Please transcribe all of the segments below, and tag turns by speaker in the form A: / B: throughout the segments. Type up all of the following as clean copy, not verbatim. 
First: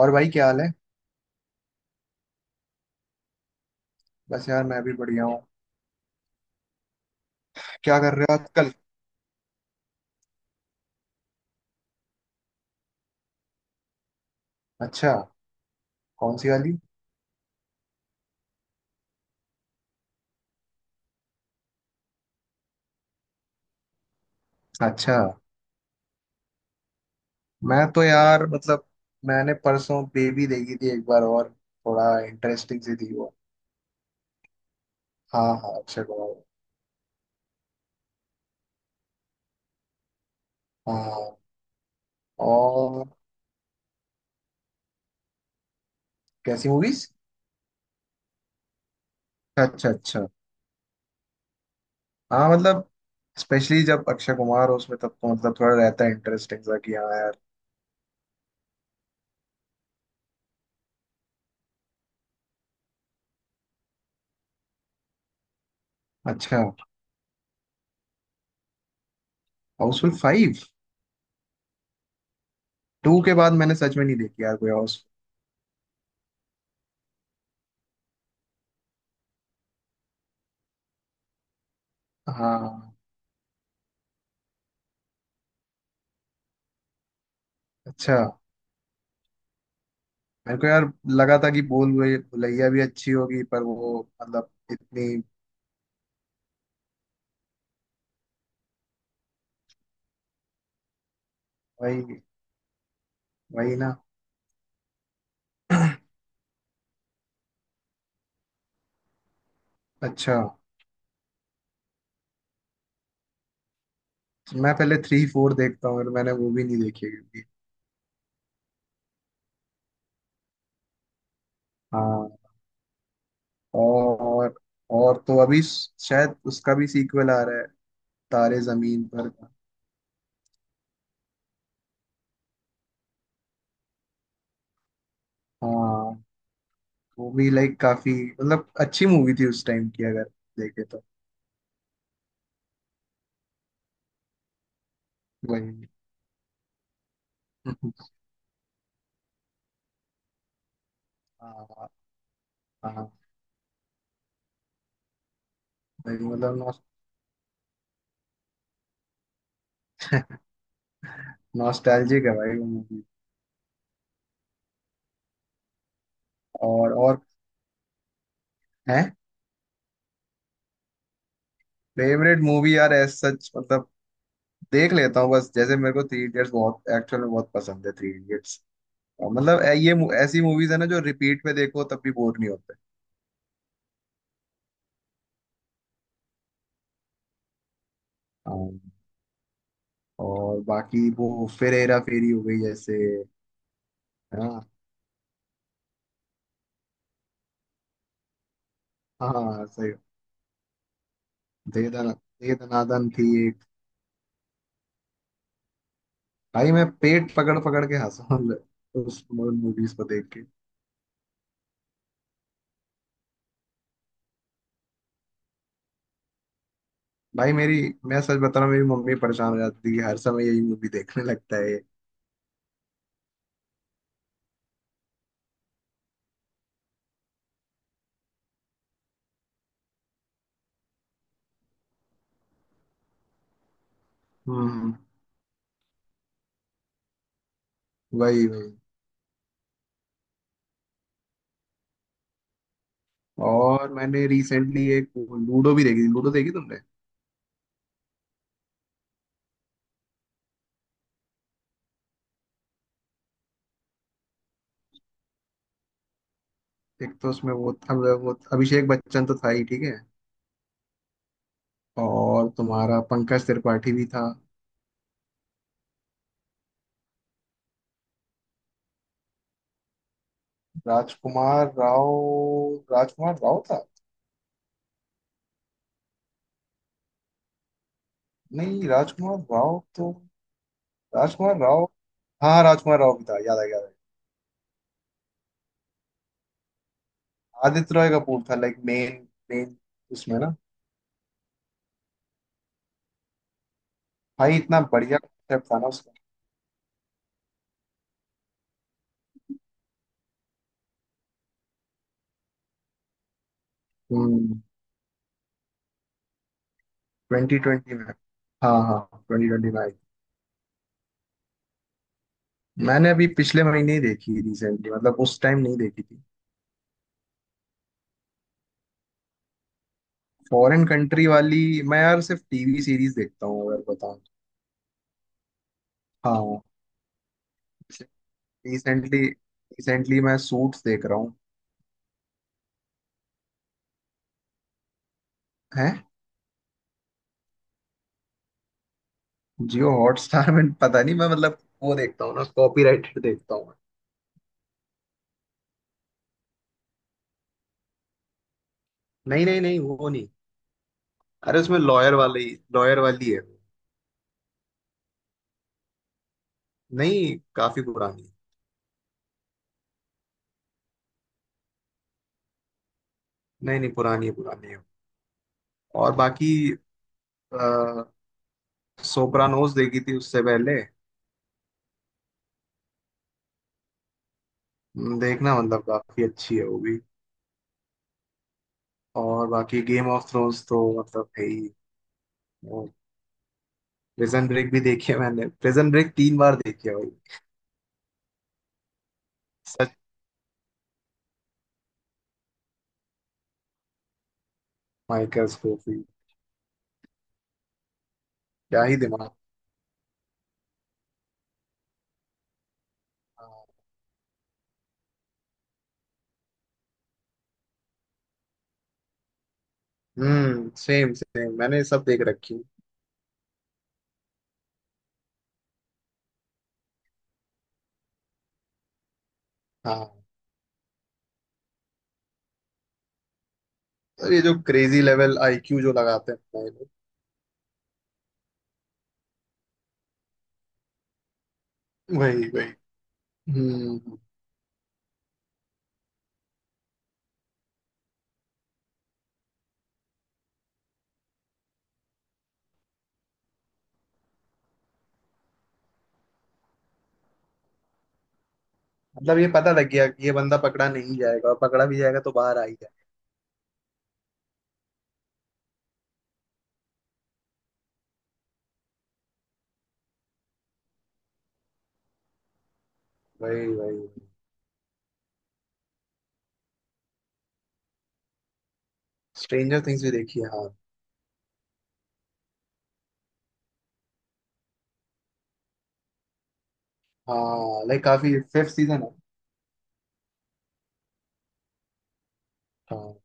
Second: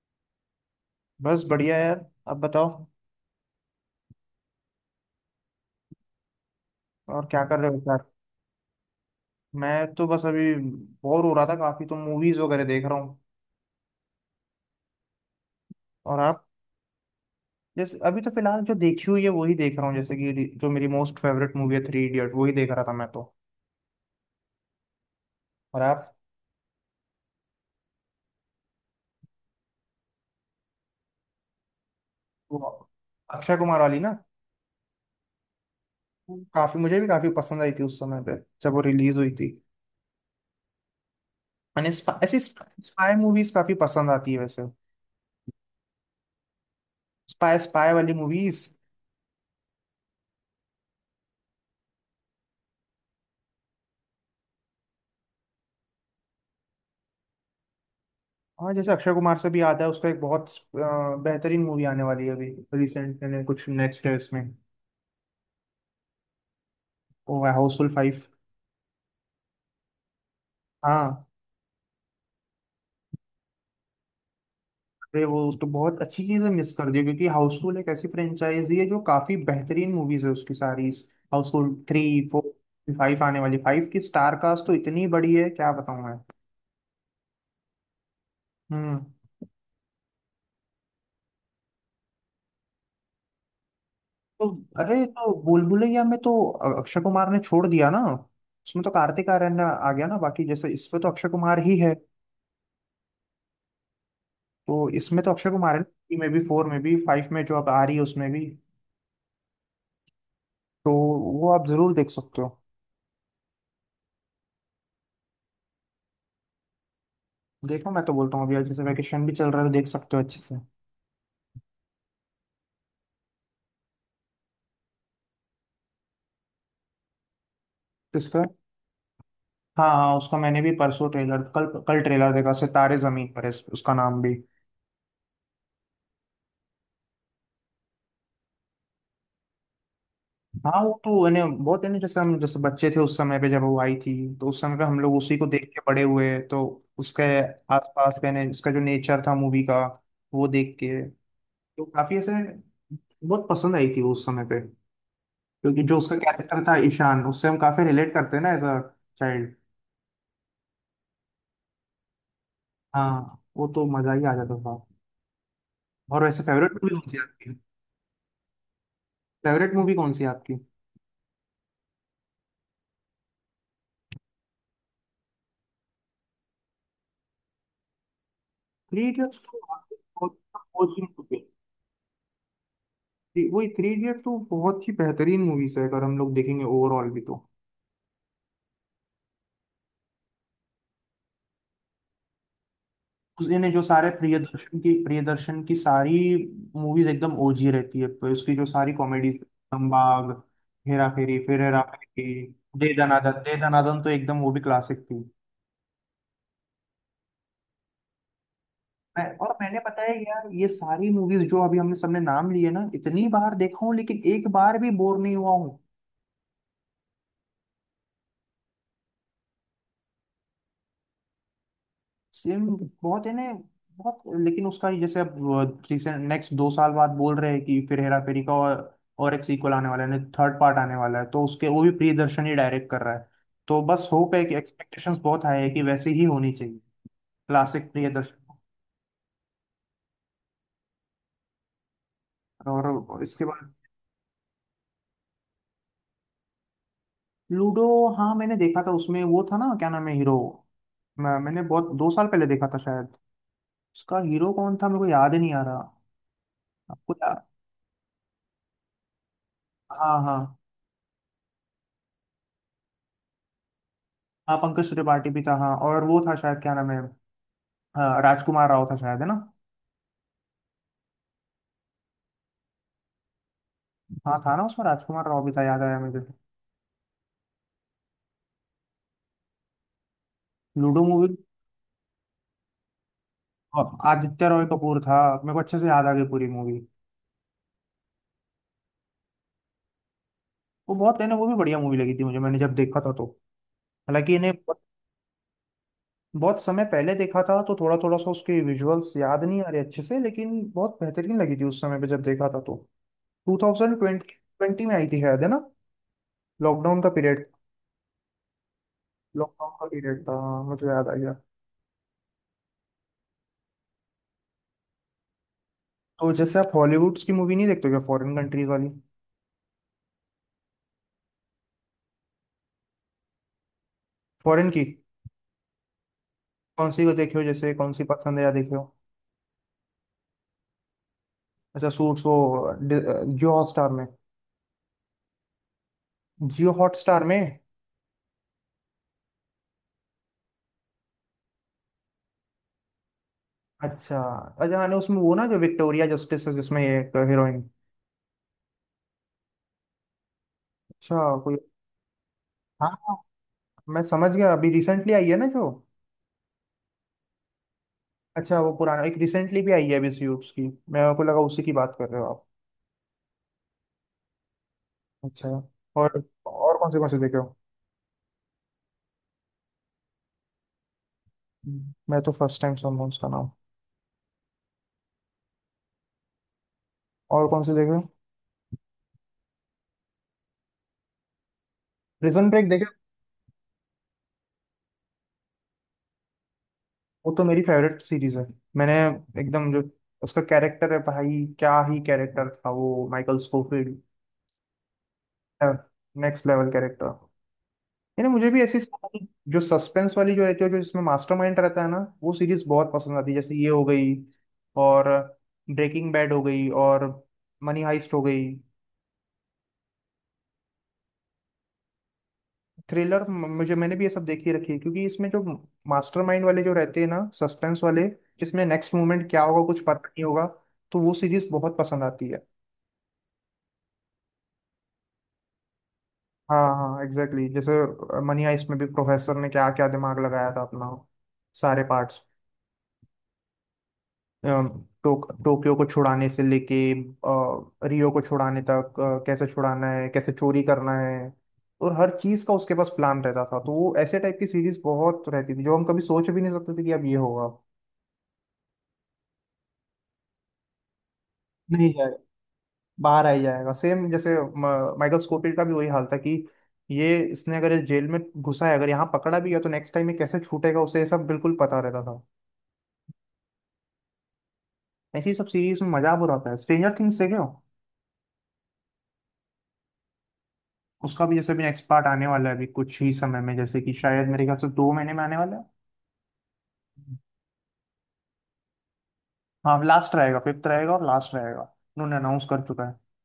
A: और भाई, क्या हाल है।
B: बस बढ़िया यार अब बताओ।
A: बस यार, मैं भी बढ़िया हूँ।
B: और क्या कर रहे हो
A: क्या
B: यार।
A: कर रहे हो आजकल।
B: मैं तो बस अभी बोर हो रहा था काफी तो मूवीज वगैरह देख रहा हूँ।
A: अच्छा।
B: और
A: कौन
B: आप।
A: सी वाली।
B: जैसे अभी तो फिलहाल जो देखी हुई है वही देख रहा हूँ जैसे कि जो मेरी मोस्ट फेवरेट मूवी है थ्री इडियट वही देख रहा था मैं तो।
A: अच्छा।
B: और आप।
A: मैं तो यार मतलब। मैंने परसों बेबी देखी थी एक बार, और थोड़ा
B: वो
A: इंटरेस्टिंग सी थी वो।
B: अक्षय कुमार वाली ना।
A: हाँ, हाँ, अक्षय कुमार।
B: वो काफी मुझे भी काफी पसंद आई थी उस समय पे जब वो रिलीज हुई थी।
A: हाँ।
B: मैंने ऐसी
A: और
B: स्पाई मूवीज काफी पसंद आती है वैसे।
A: कैसी मूवीज।
B: स्पाई स्पाई वाली मूवीज।
A: अच्छा, अच्छा। हाँ, मतलब। स्पेशली जब अक्षय कुमार हो उसमें, तब तो मतलब थोड़ा रहता है इंटरेस्टिंग सा कि हाँ यार।
B: हाँ जैसे अक्षय कुमार से भी आता है उसका एक बहुत बेहतरीन मूवी आने वाली है अभी। रिसेंट में कुछ नेक्स्ट है इसमें।
A: अच्छा।
B: वो है हाउसफुल फाइव।
A: Housefull five.
B: हाँ।
A: टू के बाद मैंने सच में नहीं देखी यार कोई हाउस।
B: अरे वो तो बहुत अच्छी चीज़ है मिस कर दी क्योंकि हाउसफुल एक ऐसी फ्रेंचाइजी है जो काफी बेहतरीन मूवीज है उसकी सारी। हाउसफुल थ्री फोर
A: हाँ।
B: फाइव आने वाली फाइव की स्टार कास्ट तो इतनी बड़ी है क्या बताऊँ मैं।
A: अच्छा।
B: हम्म।
A: मेरे को यार लगा था कि बोल भुलैया भुलैया भी अच्छी होगी, पर वो
B: तो
A: मतलब
B: अरे
A: इतनी।
B: तो बुलबुलैया में तो अक्षय कुमार ने छोड़ दिया ना। उसमें तो कार्तिक आर्यन आ गया ना बाकी जैसे इस पे तो अक्षय कुमार ही है।
A: वही, वही ना।
B: तो इसमें तो अक्षय कुमार है ना, थ्री में भी फोर में भी फाइव में जो अब आ रही है उसमें भी।
A: अच्छा।
B: तो वो आप जरूर देख सकते हो।
A: तो मैं पहले थ्री फोर देखता हूँ, और मैंने वो भी नहीं देखी है क्योंकि।
B: देखो मैं तो बोलता हूँ अभी आज जैसे वैकेशन भी चल रहा है तो देख सकते हो अच्छे से।
A: हाँ। और और तो अभी शायद उसका भी सीक्वल आ रहा है।
B: किसका।
A: तारे जमीन पर का।
B: हाँ हाँ उसका मैंने भी परसों ट्रेलर कल कल ट्रेलर देखा सितारे जमीन पर है उसका नाम भी।
A: हाँ। वो भी लाइक काफी मतलब अच्छी मूवी थी उस टाइम की, अगर
B: हाँ
A: देखे
B: वो
A: तो।
B: तो इन्हें बहुत इन्हें जैसे हम जैसे बच्चे थे उस समय पे जब वो आई थी। तो उस समय पे हम लोग उसी को देख के
A: वही।
B: बड़े हुए तो उसके आसपास का उसका जो नेचर था मूवी का वो देख के। तो
A: हाँ,
B: काफी ऐसे
A: हाँ।
B: बहुत पसंद आई थी वो उस समय पे। क्योंकि जो उसका
A: वही मतलब
B: कैरेक्टर था
A: नॉस्ट
B: ईशान उससे हम काफी रिलेट करते हैं ना एज अ चाइल्ड।
A: नॉस्टैल्जिक है भाई वो मूवी।
B: हाँ वो तो मजा ही आ जाता था। और वैसे फेवरेट
A: और
B: मूवी कौन सी
A: और
B: है आपकी।
A: है।
B: फेवरेट मूवी कौन सी है आपकी।
A: फेवरेट मूवी यार, एज सच मतलब देख लेता हूँ बस। जैसे मेरे को थ्री इडियट्स बहुत एक्चुअल में बहुत पसंद है, थ्री इडियट्स।
B: थ्री इडियट्स तो
A: मतलब ये
B: वाकई बहुत
A: ऐसी मूवीज है ना,
B: बहुत
A: जो
B: ही
A: रिपीट
B: movie
A: पे देखो तब भी बोर नहीं होते।
B: है। वही थ्री इडियट्स तो बहुत ही बेहतरीन मूवीज है अगर हम लोग देखेंगे ओवरऑल भी तो।
A: हाँ। और बाकी वो, फिर हेरा फेरी हो गई जैसे।
B: उसने जो सारे
A: हाँ
B: प्रियदर्शन की सारी मूवीज एकदम ओजी रहती है पर उसकी जो सारी कॉमेडीज।
A: हाँ, सही।
B: दंबाग हेरा फेरी फिर हेरा
A: दे दना
B: फेरी
A: दे दनादन थी
B: दे
A: एक।
B: दनादन तो एकदम वो भी क्लासिक थी।
A: भाई मैं पेट पकड़ पकड़ के हंसा हूं उस
B: मैंने
A: मूवीज
B: पता
A: को
B: है
A: देख के।
B: यार ये सारी मूवीज जो अभी हमने सबने नाम लिए ना इतनी बार देखा हूँ लेकिन एक बार भी बोर नहीं हुआ हूँ।
A: भाई मेरी, मैं सच बता रहा हूँ, मेरी मम्मी परेशान हो जाती है कि हर समय यही मूवी देखने लगता है।
B: सेम बहुत है ना बहुत। लेकिन उसका जैसे अब रिसेंट नेक्स्ट 2 साल बाद बोल रहे हैं कि फिर हेरा फेरी का और एक सीक्वल आने वाला है थर्ड पार्ट आने वाला है तो उसके वो भी प्रियदर्शन ही डायरेक्ट कर रहा है। तो बस होप है कि
A: हम्म।
B: एक्सपेक्टेशंस बहुत हाई है कि वैसे ही होनी चाहिए। क्लासिक
A: वही,
B: प्रियदर्शन।
A: वही।
B: और इसके बाद
A: और मैंने रिसेंटली एक लूडो भी देखी थी। लूडो देखी तुमने?
B: लूडो। हाँ मैंने देखा था उसमें वो था ना क्या नाम है हीरो। मैंने बहुत 2 साल पहले देखा था शायद। उसका हीरो कौन था मेरे को याद ही नहीं आ रहा। आपको
A: एक तो
B: या।
A: उसमें वो अब वो अभिषेक बच्चन तो था ही, ठीक है।
B: हाँ हाँ।
A: और तुम्हारा पंकज त्रिपाठी भी था।
B: हाँ पंकज त्रिपाठी भी था हाँ और वो था शायद क्या नाम है। हाँ, राजकुमार राव था शायद है ना।
A: राजकुमार राव। राजकुमार राव था।
B: हाँ था ना उसमें राजकुमार राव भी था याद आया मुझे।
A: नहीं, राजकुमार राव तो।
B: Ludo movie.
A: राजकुमार राव। हाँ, राजकुमार राव भी था, याद आ गया। याद आ
B: और आदित्य रॉय कपूर था। मेरे को अच्छे से याद आ गई पूरी मूवी।
A: गया। आदित्य रॉय कपूर था, लाइक मेन मेन उसमें ना।
B: वो बहुत है ना वो भी बढ़िया मूवी लगी थी मुझे मैंने जब देखा था तो। हालांकि इन्हें
A: भाई इतना
B: बहुत
A: बढ़िया कॉन्सेप्ट था ना उसका।
B: बहुत समय पहले देखा था तो थोड़ा थोड़ा सा उसके विजुअल्स याद नहीं आ रहे अच्छे से लेकिन बहुत बेहतरीन लगी थी उस समय पे जब देखा था तो। Two thousand
A: hmm.
B: ट्वेंटी में आई थी शायद है ना। लॉकडाउन का पीरियड।
A: 2020 में। हाँ, हाँ, ट्वेंटी
B: लॉकडाउन
A: ट्वेंटी में।
B: का पीरियड था हाँ, मुझे याद आ गया।
A: मैंने अभी पिछले महीने ही देखी रिसेंटली, मतलब उस टाइम नहीं देखी थी।
B: तो जैसे आप हॉलीवुड्स की मूवी नहीं देखते हो क्या फॉरेन कंट्रीज वाली।
A: फॉरेन कंट्री वाली। मैं यार सिर्फ टीवी सीरीज देखता हूँ, अगर बताऊँ तो।
B: फॉरेन की।
A: हाँ।
B: कौन सी को देखे हो जैसे कौन सी पसंद है या देखे हो।
A: रिसेंटली रिसेंटली मैं सूट्स देख रहा हूँ।
B: अच्छा सूट्स वो जियो हॉटस्टार में।
A: हैं।
B: जियो हॉटस्टार में।
A: जियो हॉटस्टार में पता नहीं, मैं मतलब वो देखता हूँ ना, कॉपीराइटेड देखता हूँ।
B: अच्छा अच्छा हाँ नहीं, उसमें वो ना जो विक्टोरिया जस्टिस है जिसमें ये एक हीरोइन।
A: नहीं, नहीं, नहीं, वो नहीं।
B: अच्छा कोई।
A: अरे, उसमें लॉयर वाली।
B: हाँ
A: लॉयर
B: हाँ,
A: वाली है वो।
B: मैं समझ गया अभी रिसेंटली आई है ना जो।
A: नहीं, काफी पुरानी है।
B: अच्छा वो पुराना एक रिसेंटली भी आई है अभी सूट्स की। मैं को लगा उसी की बात कर रहे हो आप।
A: नहीं, नहीं, पुरानी है, पुरानी है।
B: अच्छा।
A: और
B: और
A: बाकी।
B: और कौन से देखे हो।
A: सोप्रानोज देखी थी उससे पहले।
B: हम्म। मैं तो फर्स्ट टाइम सुन रहा हूँ उसका नाम।
A: देखना मतलब काफी अच्छी है वो भी।
B: और कौन से देखे।
A: और बाकी गेम ऑफ थ्रोन्स तो मतलब है ही।
B: प्रिजन ब्रेक देखे।
A: प्रिजन ब्रेक भी देखी है मैंने। प्रिजन ब्रेक तीन बार देखी है भाई।
B: वो तो मेरी फेवरेट सीरीज है। मैंने एकदम जो
A: सच।
B: उसका कैरेक्टर है भाई क्या ही कैरेक्टर था वो Michael Scofield.
A: Michael Scofield.
B: Next level character. यानी मुझे भी ऐसी
A: क्या ही
B: सारी
A: दिमाग।
B: जो सस्पेंस वाली जो रहती है जो जिसमें मास्टरमाइंड रहता है ना वो सीरीज बहुत पसंद आती है जैसे ये
A: हाँ।
B: हो गई और ब्रेकिंग बैड हो गई और मनी हाइस्ट हो गई।
A: हम्म, सेम सेम मैंने सब देख रखी है।
B: थ्रिलर मुझे मैंने भी ये सब देखी रखी है क्योंकि इसमें जो मास्टरमाइंड वाले जो रहते हैं ना सस्पेंस वाले जिसमें नेक्स्ट मोमेंट क्या होगा कुछ पता नहीं
A: हाँ।
B: होगा तो वो सीरीज बहुत पसंद आती है।
A: तो ये जो क्रेजी लेवल आईक्यू जो लगाते हैं
B: हाँ
A: भाई लोग।
B: हाँ एग्जैक्टली exactly। जैसे मनी हाइस्ट में भी प्रोफेसर ने क्या क्या दिमाग लगाया था अपना सारे पार्ट्स
A: वही, वही। हम्म।
B: टोक्यो को छुड़ाने से लेके रियो को छुड़ाने तक कैसे छुड़ाना है कैसे चोरी करना है और हर चीज का उसके पास प्लान रहता था तो वो ऐसे टाइप की सीरीज बहुत रहती थी जो हम कभी सोच भी नहीं सकते थे कि अब ये होगा।
A: मतलब ये पता लग गया कि ये बंदा पकड़ा नहीं जाएगा, और पकड़ा
B: नहीं
A: भी जाएगा तो बाहर आ ही जाएगा।
B: बाहर आ ही जाएगा सेम जैसे माइकल स्कोfield का भी वही हाल था कि ये इसने अगर इस जेल में घुसा है अगर यहाँ पकड़ा भी गया तो नेक्स्ट टाइम ये कैसे छूटेगा उसे ये सब बिल्कुल पता रहता था।
A: वही, वही।
B: ऐसी सब सीरीज में मजा बुरा आता है स्ट्रेंजर थिंग्स देखे हो।
A: स्ट्रेंजर थिंग्स भी देखी है, हाँ।
B: उसका भी जैसे भी नेक्स्ट पार्ट आने वाला है अभी कुछ ही समय में जैसे कि शायद मेरे ख्याल से 2 महीने में आने वाला है।
A: हाँ, लाइक काफी फिफ्थ सीजन है।
B: हाँ लास्ट रहेगा फिफ्थ रहेगा और लास्ट रहेगा। उन्होंने अनाउंस कर चुका है।
A: हाँ,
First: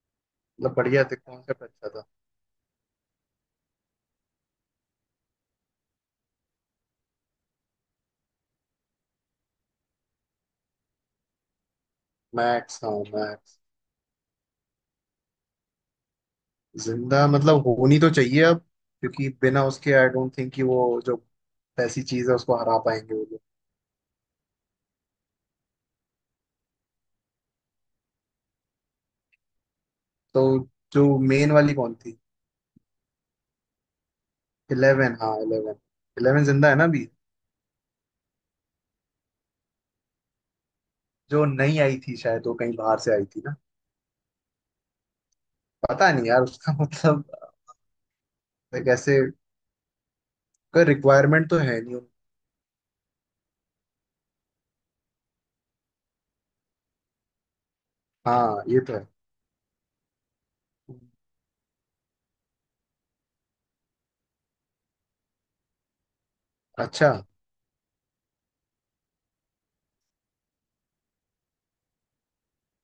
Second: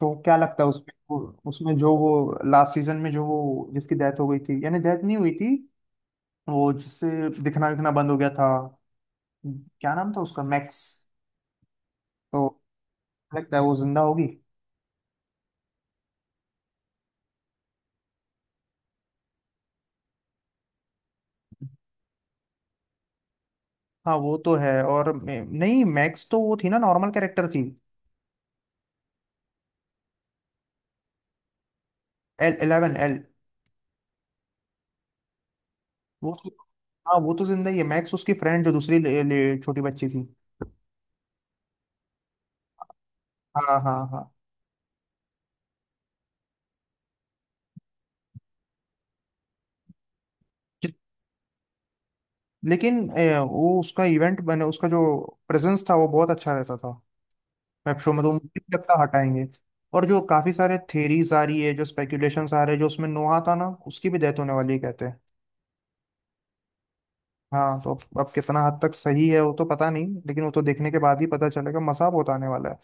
B: तो क्या लगता है
A: मतलब बढ़िया थे,
B: उसमें
A: कॉन्सेप्ट
B: उसमें
A: अच्छा
B: जो
A: था।
B: वो लास्ट सीजन में जो वो जिसकी डेथ हो गई थी यानी डेथ नहीं हुई थी वो जिससे दिखना दिखना बंद हो गया था क्या नाम था उसका मैक्स। तो
A: मैक्स, हाँ
B: लगता
A: मैक्स।
B: है वो जिंदा होगी।
A: जिंदा मतलब होनी तो चाहिए अब। क्योंकि बिना उसके आई डोंट थिंक कि वो जो ऐसी चीज है उसको हरा पाएंगे वो लोग।
B: हाँ वो तो है और नहीं मैक्स तो वो थी ना नॉर्मल कैरेक्टर थी।
A: तो जो मेन वाली कौन थी?
B: El Eleven El.
A: इलेवन, हाँ इलेवन।
B: वो
A: इलेवन
B: तो-
A: जिंदा है ना अभी।
B: हाँ वो तो जिंदा ही है मैक्स उसकी फ्रेंड जो दूसरी ले, ले, छोटी बच्ची थी।
A: जो नई आई थी शायद, वो कहीं बाहर से आई थी ना।
B: हाँ हाँ हाँ।
A: पता नहीं यार उसका मतलब like ऐसे, कोई
B: जि-
A: रिक्वायरमेंट तो है नहीं।
B: लेकिन वो उसका इवेंट बने उसका जो प्रेजेंस था वो बहुत अच्छा रहता था। वेब शो में तो मुझे
A: हाँ,
B: नहीं
A: ये तो
B: लगता
A: है।
B: हटाएंगे। और जो काफी सारे थेरीज आ रही है जो स्पेकुलेशंस आ रहे हैं जो उसमें नोहा था ना उसकी भी डेथ होने वाली है कहते हैं।
A: अच्छा।
B: हाँ तो अब कितना हद तक सही है वो तो पता नहीं लेकिन वो तो देखने के बाद ही पता चलेगा मसा बहुत आने वाला है।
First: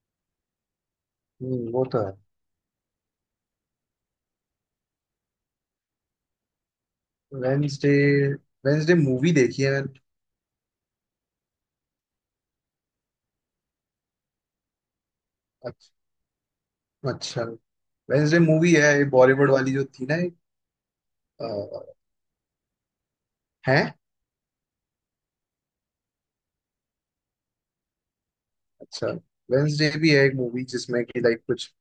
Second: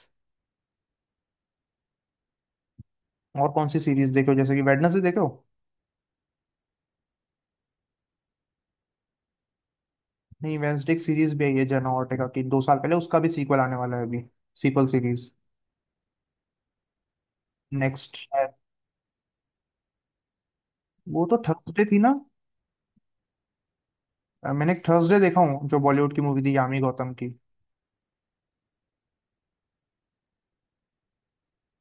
A: वो तो है।
B: और कौन सी सीरीज देखो जैसे कि वेडनेसडे देखो।
A: वेंसडे। वेंसडे मूवी देखी है मैंने।
B: नहीं वेडनेसडे की सीरीज भी आई है जेना ओर्टेगा की 2 साल पहले उसका भी सीक्वल आने वाला है अभी। सीक्वल सीरीज
A: अच्छा, अच्छा।
B: नेक्स्ट
A: वेंसडे
B: शायद।
A: मूवी है ये बॉलीवुड वाली जो थी ना।
B: वो तो
A: आ,
B: थर्सडे थी ना।
A: है।
B: मैंने थर्सडे देखा हूँ जो बॉलीवुड की मूवी थी यामी गौतम की।
A: अच्छा। वेंसडे भी है एक मूवी, जिसमें कि लाइक कुछ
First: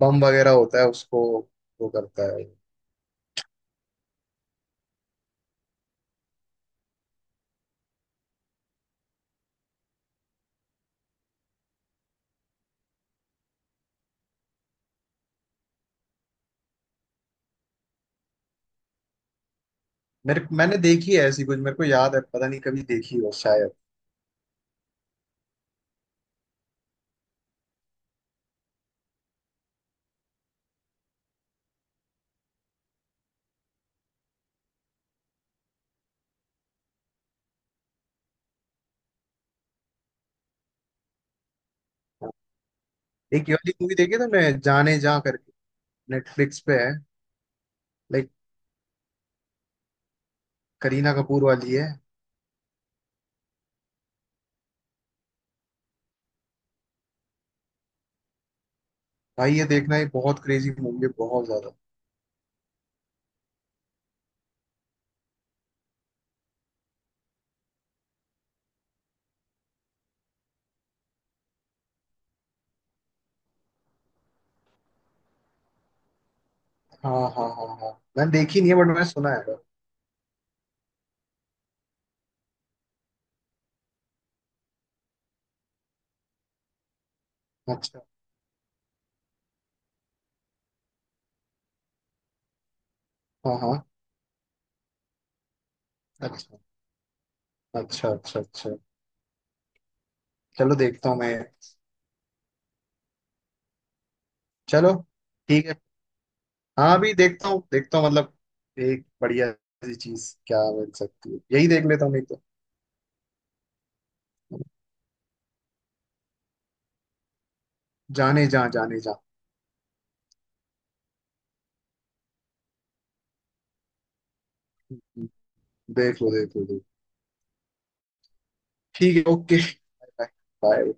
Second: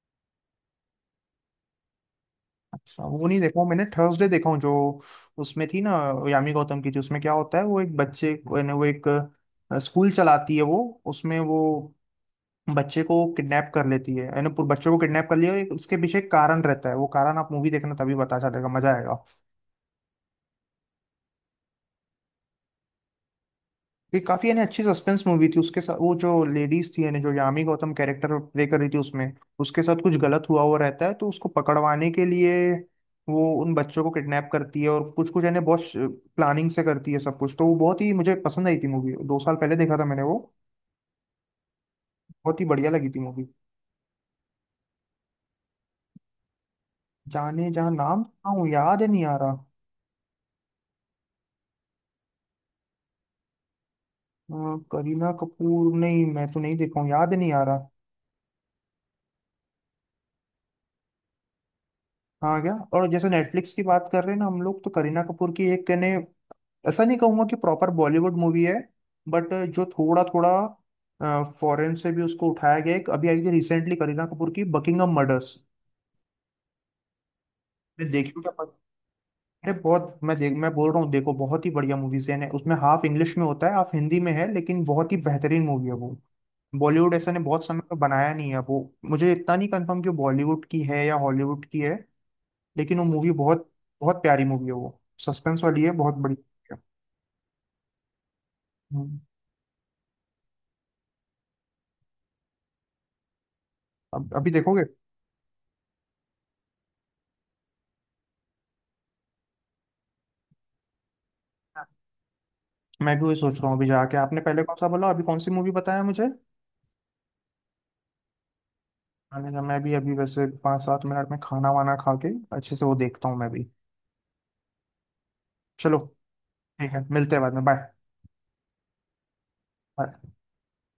A: बम वगैरह होता है उसको वो करता है।
B: अच्छा वो नहीं देखा हूँ मैंने थर्सडे देखा हूँ जो उसमें थी ना यामी गौतम की थी उसमें क्या होता है वो एक बच्चे को- यानी वो एक स्कूल चलाती है वो उसमें वो बच्चे को किडनैप कर लेती है यानी पूरे बच्चे को किडनैप कर लिया एक उसके पीछे एक कारण रहता है वो कारण आप मूवी देखना तभी पता चलेगा मजा आएगा।
A: मेरे मैंने देखी है ऐसी कुछ, मेरे को याद है पता नहीं कभी देखी हो शायद।
B: ये काफी यानी अच्छी सस्पेंस मूवी थी उसके साथ वो जो लेडीज थी यानी जो यामी गौतम कैरेक्टर प्ले कर रही थी उसमें उसके साथ कुछ गलत हुआ हुआ रहता है तो उसको पकड़वाने के लिए वो उन बच्चों को किडनैप करती है और कुछ कुछ यानी बहुत प्लानिंग से करती है सब कुछ तो वो बहुत ही मुझे पसंद आई थी मूवी 2 साल पहले देखा था मैंने वो
A: हाँ।
B: बहुत ही बढ़िया लगी थी मूवी।
A: एक ये वाली मूवी देखी तुमने, जाने जा करके। नेटफ्लिक्स पे है।
B: जाने जहाँ नाम
A: लाइक
B: सुना हूँ याद ही नहीं आ रहा।
A: करीना कपूर वाली है।
B: हाँ, करीना कपूर नहीं मैं तो नहीं देखा हूँ याद नहीं आ रहा।
A: भाई ये देखना, ये बहुत क्रेजी मूवी है बहुत ज्यादा।
B: हाँ क्या और जैसे नेटफ्लिक्स की बात कर रहे हैं ना हम लोग तो करीना कपूर की एक कहने ऐसा नहीं कहूंगा कि प्रॉपर बॉलीवुड मूवी है बट जो थोड़ा थोड़ा फॉरेन से भी उसको उठाया गया एक अभी आई थी रिसेंटली करीना कपूर की बकिंगम मर्डर्स।
A: हाँ, हाँ, हाँ, हाँ।
B: देखी
A: मैंने
B: हो
A: देखी
B: क्या।
A: नहीं है, बट मैंने सुना है।
B: अरे बहुत मैं बोल रहा हूँ देखो बहुत ही बढ़िया मूवीज है उसमें हाफ इंग्लिश में होता है हाफ हिंदी में है लेकिन बहुत ही बेहतरीन मूवी है वो। बॉलीवुड ऐसा ने बहुत समय पर
A: अच्छा।
B: बनाया नहीं है वो। मुझे इतना नहीं कंफर्म कि वो बॉलीवुड की है या हॉलीवुड की है लेकिन वो मूवी
A: हाँ,
B: बहुत
A: हाँ।
B: बहुत प्यारी मूवी है वो सस्पेंस वाली है बहुत बड़ी
A: अच्छा,
B: movie है।
A: अच्छा, अच्छा। अच्छा,
B: हम्म,
A: चलो देखता हूँ मैं।
B: अब अभी देखोगे।
A: चलो। ठीक है। हाँ भी देखता हूँ मतलब। एक बढ़िया सी चीज क्या बन सकती है, यही
B: हाँ।
A: देख लेता हूँ नहीं तो।
B: मैं भी वही सोच रहा हूँ अभी जाके आपने पहले कौन सा बोला अभी कौन सी मूवी बताया मुझे।
A: जाने जा, जाने जा।
B: मैंने कहा मैं भी अभी वैसे 5-7 मिनट में खाना वाना खा के अच्छे से वो देखता हूँ मैं भी। चलो
A: देख लो, देख लो, देख लो।
B: ठीक है मिलते हैं बाद में
A: ठीक है, ओके।
B: बाय।
A: बाय। बाय।